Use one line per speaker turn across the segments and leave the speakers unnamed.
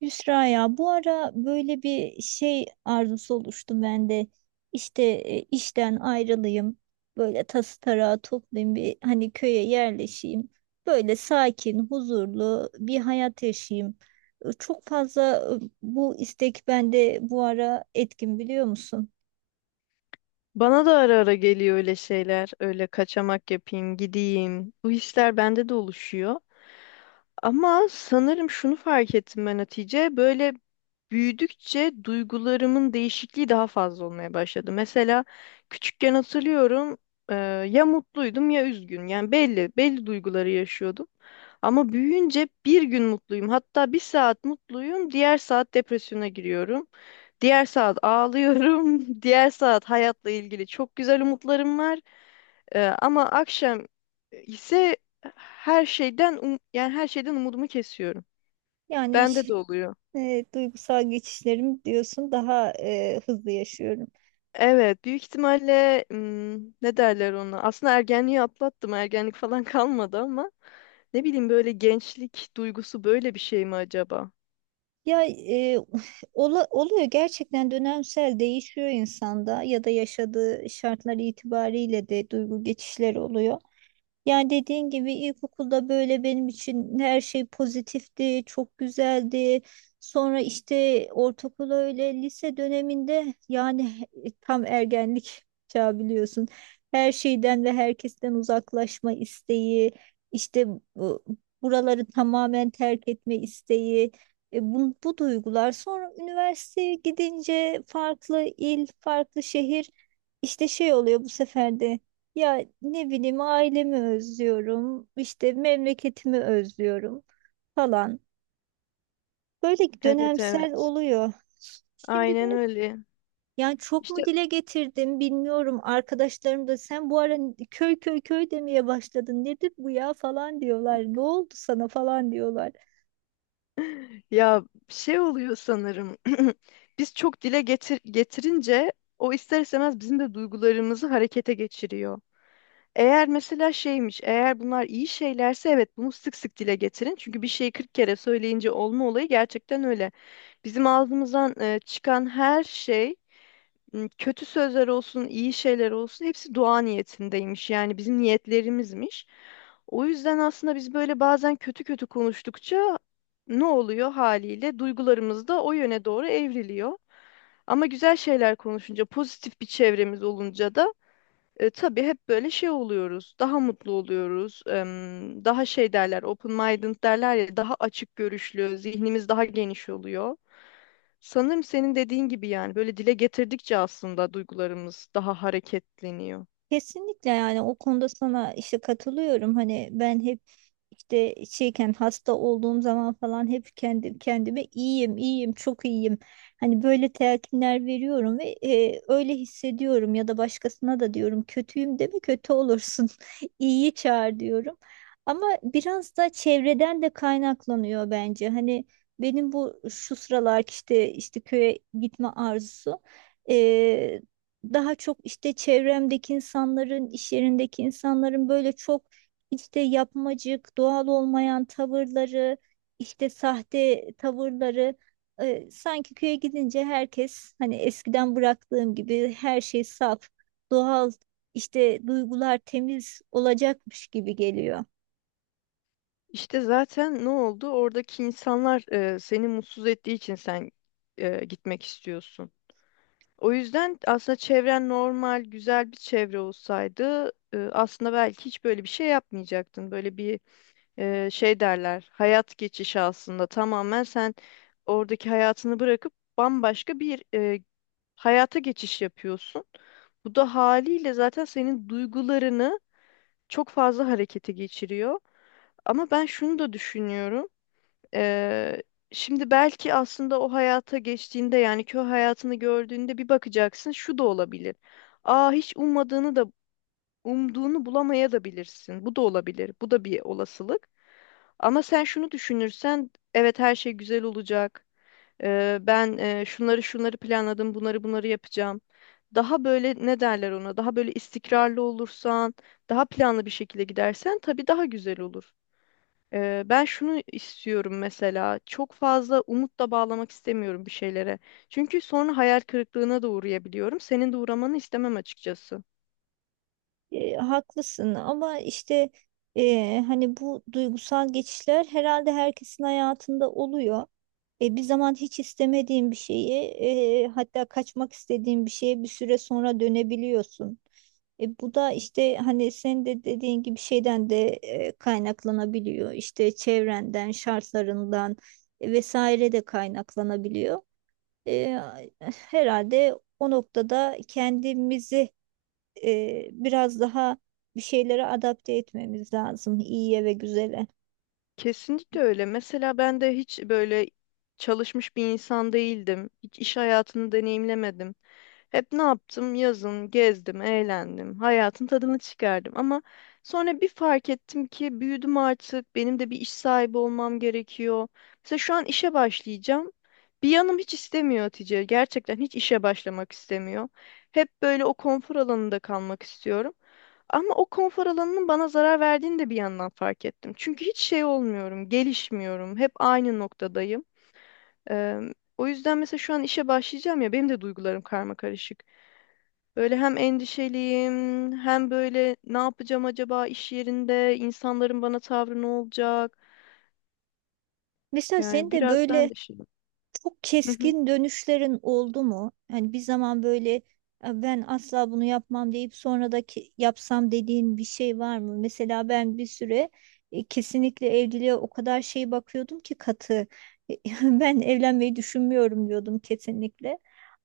Yusra ya bu ara böyle bir şey arzusu oluştu bende. İşte işten ayrılayım. Böyle tası tarağı toplayayım bir hani köye yerleşeyim. Böyle sakin, huzurlu bir hayat yaşayayım. Çok fazla bu istek bende bu ara etkin, biliyor musun?
Bana da ara ara geliyor öyle şeyler. Öyle kaçamak yapayım, gideyim. Bu hisler bende de oluşuyor. Ama sanırım şunu fark ettim ben Hatice. Böyle büyüdükçe duygularımın değişikliği daha fazla olmaya başladı. Mesela küçükken hatırlıyorum e, ya mutluydum ya üzgün. Yani belli duyguları yaşıyordum. Ama büyüyünce bir gün mutluyum. Hatta bir saat mutluyum, diğer saat depresyona giriyorum. Diğer saat ağlıyorum, diğer saat hayatla ilgili çok güzel umutlarım var. Ama akşam ise her şeyden yani her şeyden umudumu kesiyorum.
Yani iş-
Bende de oluyor.
Duygusal geçişlerim diyorsun, daha hızlı yaşıyorum.
Evet, büyük ihtimalle ne derler ona? Aslında ergenliği atlattım. Ergenlik falan kalmadı ama ne bileyim böyle gençlik duygusu böyle bir şey mi acaba?
Ya e, oluyor gerçekten, dönemsel değişiyor insanda ya da yaşadığı şartlar itibariyle de duygu geçişleri oluyor. Yani dediğin gibi ilkokulda böyle benim için her şey pozitifti, çok güzeldi. Sonra işte ortaokul öyle, lise döneminde yani tam ergenlik çağı biliyorsun. Her şeyden ve herkesten uzaklaşma isteği, işte bu- buraları tamamen terk etme isteği. Bu duygular sonra üniversiteye gidince farklı il, farklı şehir işte şey oluyor bu sefer de. Ya ne bileyim, ailemi özlüyorum, işte memleketimi özlüyorum falan. Böyle
Evet,
dönemsel
evet.
oluyor. Şimdi
Aynen
de
öyle.
yani çok
İşte
mu dile getirdim bilmiyorum. Arkadaşlarım da sen bu ara köy köy köy demeye başladın, nedir bu ya falan diyorlar. Ne oldu sana falan diyorlar.
ya şey oluyor sanırım. Biz çok dile getirince o ister istemez bizim de duygularımızı harekete geçiriyor. Eğer mesela şeymiş, eğer bunlar iyi şeylerse evet bunu sık sık dile getirin. Çünkü bir şeyi 40 kere söyleyince olma olayı gerçekten öyle. Bizim ağzımızdan çıkan her şey, kötü sözler olsun, iyi şeyler olsun hepsi dua niyetindeymiş. Yani bizim niyetlerimizmiş. O yüzden aslında biz böyle bazen kötü kötü konuştukça ne oluyor haliyle? Duygularımız da o yöne doğru evriliyor. Ama güzel şeyler konuşunca, pozitif bir çevremiz olunca da tabii hep böyle şey oluyoruz, daha mutlu oluyoruz, daha şey derler, open minded derler ya, daha açık görüşlü, zihnimiz daha geniş oluyor. Sanırım senin dediğin gibi yani böyle dile getirdikçe aslında duygularımız daha hareketleniyor.
Kesinlikle, yani o konuda sana işte katılıyorum. Hani ben hep işte şeyken, hasta olduğum zaman falan hep kendim kendime iyiyim, iyiyim, çok iyiyim. Hani böyle telkinler veriyorum ve öyle hissediyorum ya da başkasına da diyorum kötüyüm deme, kötü olursun. İyiyi çağır diyorum. Ama biraz da çevreden de kaynaklanıyor bence. Hani benim bu şu sıralar işte köye gitme arzusu daha çok işte çevremdeki insanların, iş yerindeki insanların böyle çok işte yapmacık, doğal olmayan tavırları, işte sahte tavırları, sanki köye gidince herkes hani eskiden bıraktığım gibi her şey saf, doğal, işte duygular temiz olacakmış gibi geliyor.
İşte zaten ne oldu? Oradaki insanlar seni mutsuz ettiği için sen gitmek istiyorsun. O yüzden aslında çevren normal, güzel bir çevre olsaydı aslında belki hiç böyle bir şey yapmayacaktın. Böyle bir şey derler, hayat geçişi aslında tamamen sen oradaki hayatını bırakıp bambaşka bir hayata geçiş yapıyorsun. Bu da haliyle zaten senin duygularını çok fazla harekete geçiriyor. Ama ben şunu da düşünüyorum. Eee, şimdi belki aslında o hayata geçtiğinde yani köy hayatını gördüğünde bir bakacaksın, şu da olabilir. Aa, hiç ummadığını da Umduğunu bulamaya da bilirsin. Bu da olabilir. Bu da bir olasılık. Ama sen şunu düşünürsen, evet her şey güzel olacak. Ben şunları şunları planladım, bunları bunları yapacağım. Daha böyle ne derler ona? Daha böyle istikrarlı olursan, daha planlı bir şekilde gidersen tabii daha güzel olur. Ben şunu istiyorum mesela. Çok fazla umutla bağlamak istemiyorum bir şeylere. Çünkü sonra hayal kırıklığına da uğrayabiliyorum. Senin de uğramanı istemem açıkçası.
Haklısın ama işte hani bu duygusal geçişler herhalde herkesin hayatında oluyor. Bir zaman hiç istemediğin bir şeyi, hatta kaçmak istediğin bir şeye bir süre sonra dönebiliyorsun. Bu da işte hani senin de dediğin gibi şeyden de kaynaklanabiliyor. İşte çevrenden, şartlarından vesaire de kaynaklanabiliyor. E, Herhalde o noktada kendimizi biraz daha bir şeylere adapte etmemiz lazım, iyiye ve güzele.
Kesinlikle öyle. Mesela ben de hiç böyle çalışmış bir insan değildim. Hiç iş hayatını deneyimlemedim. Hep ne yaptım? Yazın gezdim, eğlendim, hayatın tadını çıkardım. Ama sonra bir fark ettim ki büyüdüm artık, benim de bir iş sahibi olmam gerekiyor. Mesela şu an işe başlayacağım. Bir yanım hiç istemiyor Hatice. Gerçekten hiç işe başlamak istemiyor. Hep böyle o konfor alanında kalmak istiyorum. Ama o konfor alanının bana zarar verdiğini de bir yandan fark ettim. Çünkü hiç şey olmuyorum, gelişmiyorum. Hep aynı noktadayım. Eee, o yüzden mesela şu an işe başlayacağım ya, benim de duygularım karma karışık. Böyle hem endişeliyim, hem böyle ne yapacağım acaba iş yerinde, insanların bana tavrı ne olacak?
Mesela senin
Yani
de
biraz ben
böyle
de şey.
çok
Hı hı.
keskin dönüşlerin oldu mu? Hani bir zaman böyle "Ya ben asla bunu yapmam" deyip sonra da yapsam dediğin bir şey var mı? Mesela ben bir süre kesinlikle evliliğe o kadar şey bakıyordum ki, katı. Ben evlenmeyi düşünmüyorum diyordum kesinlikle.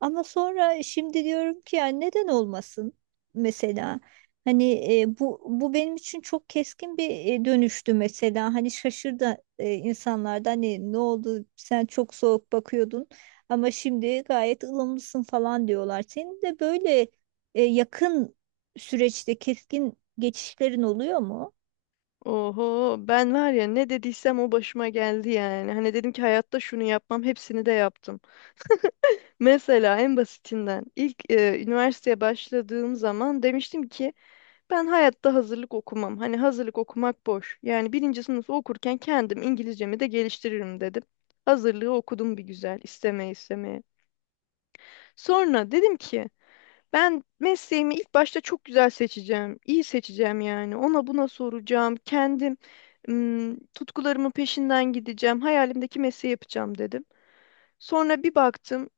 Ama sonra şimdi diyorum ki ya neden olmasın mesela? Hani bu benim için çok keskin bir dönüştü mesela. Hani şaşırdı insanlarda, hani ne oldu sen çok soğuk bakıyordun ama şimdi gayet ılımlısın falan diyorlar. Senin de böyle yakın süreçte keskin geçişlerin oluyor mu?
Oho, ben var ya ne dediysem o başıma geldi yani. Hani dedim ki hayatta şunu yapmam, hepsini de yaptım. Mesela en basitinden ilk üniversiteye başladığım zaman demiştim ki ben hayatta hazırlık okumam. Hani hazırlık okumak boş. Yani birinci sınıfı okurken kendim İngilizcemi de geliştiririm dedim. Hazırlığı okudum bir güzel, istemeye istemeye. Sonra dedim ki ben mesleğimi ilk başta çok güzel seçeceğim, iyi seçeceğim yani. Ona buna soracağım. Kendim tutkularımın peşinden gideceğim. Hayalimdeki mesleği yapacağım dedim. Sonra bir baktım.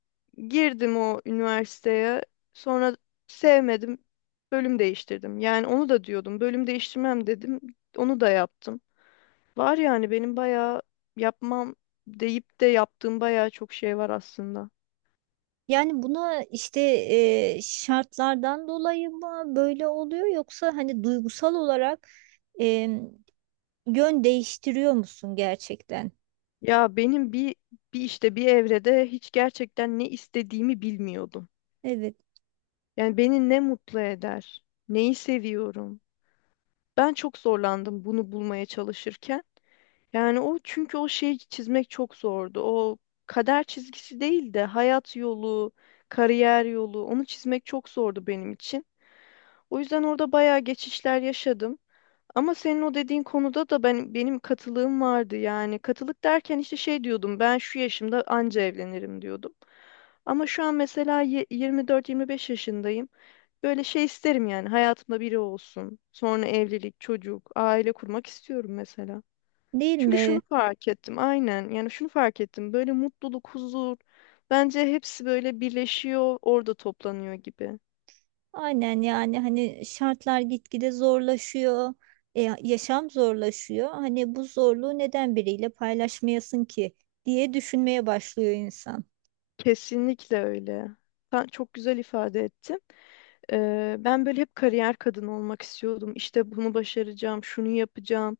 Girdim o üniversiteye. Sonra sevmedim. Bölüm değiştirdim. Yani onu da diyordum. Bölüm değiştirmem dedim. Onu da yaptım. Var yani benim bayağı yapmam deyip de yaptığım bayağı çok şey var aslında.
Yani buna işte şartlardan dolayı mı böyle oluyor yoksa hani duygusal olarak e, yön değiştiriyor musun gerçekten?
Ya benim bir bir evrede hiç gerçekten ne istediğimi bilmiyordum.
Evet,
Yani beni ne mutlu eder, neyi seviyorum. Ben çok zorlandım bunu bulmaya çalışırken. Yani çünkü o şeyi çizmek çok zordu. O kader çizgisi değil de hayat yolu, kariyer yolu, onu çizmek çok zordu benim için. O yüzden orada bayağı geçişler yaşadım. Ama senin o dediğin konuda da benim katılığım vardı yani. Katılık derken işte şey diyordum, ben şu yaşımda anca evlenirim diyordum. Ama şu an mesela 24-25 yaşındayım. Böyle şey isterim yani, hayatımda biri olsun. Sonra evlilik, çocuk, aile kurmak istiyorum mesela.
değil
Çünkü
mi?
şunu fark ettim aynen, yani şunu fark ettim, böyle mutluluk, huzur, bence hepsi böyle birleşiyor, orada toplanıyor gibi.
Aynen, yani hani şartlar gitgide zorlaşıyor, yaşam zorlaşıyor. Hani bu zorluğu neden biriyle paylaşmayasın ki diye düşünmeye başlıyor insan.
Kesinlikle öyle. Sen çok güzel ifade ettin. Ben böyle hep kariyer kadını olmak istiyordum. İşte bunu başaracağım, şunu yapacağım.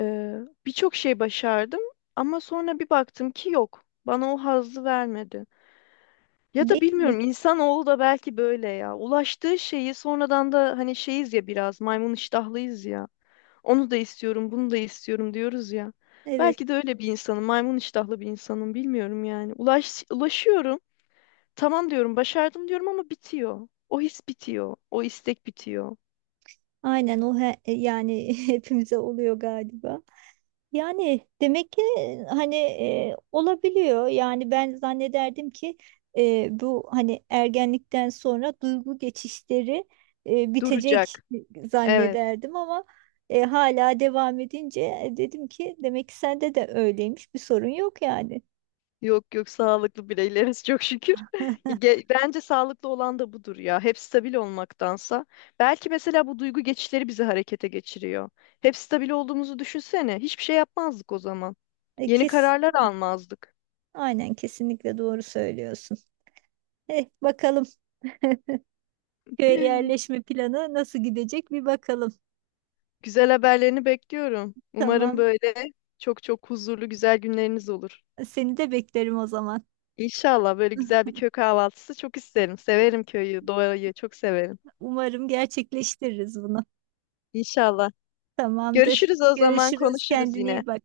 Eee, birçok şey başardım ama sonra bir baktım ki yok. Bana o hazzı vermedi. Ya da
Değil mi?
bilmiyorum, insanoğlu da belki böyle ya. Ulaştığı şeyi sonradan da hani şeyiz ya, biraz maymun iştahlıyız ya. Onu da istiyorum, bunu da istiyorum diyoruz ya.
Evet,
Belki de öyle bir insanım, maymun iştahlı bir insanım, bilmiyorum yani. Ulaşıyorum, tamam diyorum, başardım diyorum ama bitiyor. O his bitiyor, o istek bitiyor.
aynen yani hepimize oluyor galiba. Yani demek ki hani olabiliyor. Yani ben zannederdim ki bu hani ergenlikten sonra duygu geçişleri bitecek
Duracak. Evet.
zannederdim ama hala devam edince dedim ki demek ki sende de öyleymiş. Bir sorun yok yani.
Yok yok, sağlıklı bireyleriz çok şükür. Bence sağlıklı olan da budur ya. Hep stabil olmaktansa. Belki mesela bu duygu geçişleri bizi harekete geçiriyor. Hep stabil olduğumuzu düşünsene. Hiçbir şey yapmazdık o zaman.
E,
Yeni
kes,
kararlar almazdık.
aynen kesinlikle doğru söylüyorsun. Eh, bakalım köye yerleşme planı nasıl gidecek, bir bakalım.
Güzel haberlerini bekliyorum. Umarım
Tamam.
böyle çok çok huzurlu güzel günleriniz olur.
Seni de beklerim o zaman.
İnşallah böyle güzel bir köy kahvaltısı çok isterim. Severim köyü, doğayı çok severim.
Umarım gerçekleştiririz bunu.
İnşallah.
Tamamdır.
Görüşürüz o zaman,
Görüşürüz.
konuşuruz
Kendine
yine.
iyi bak.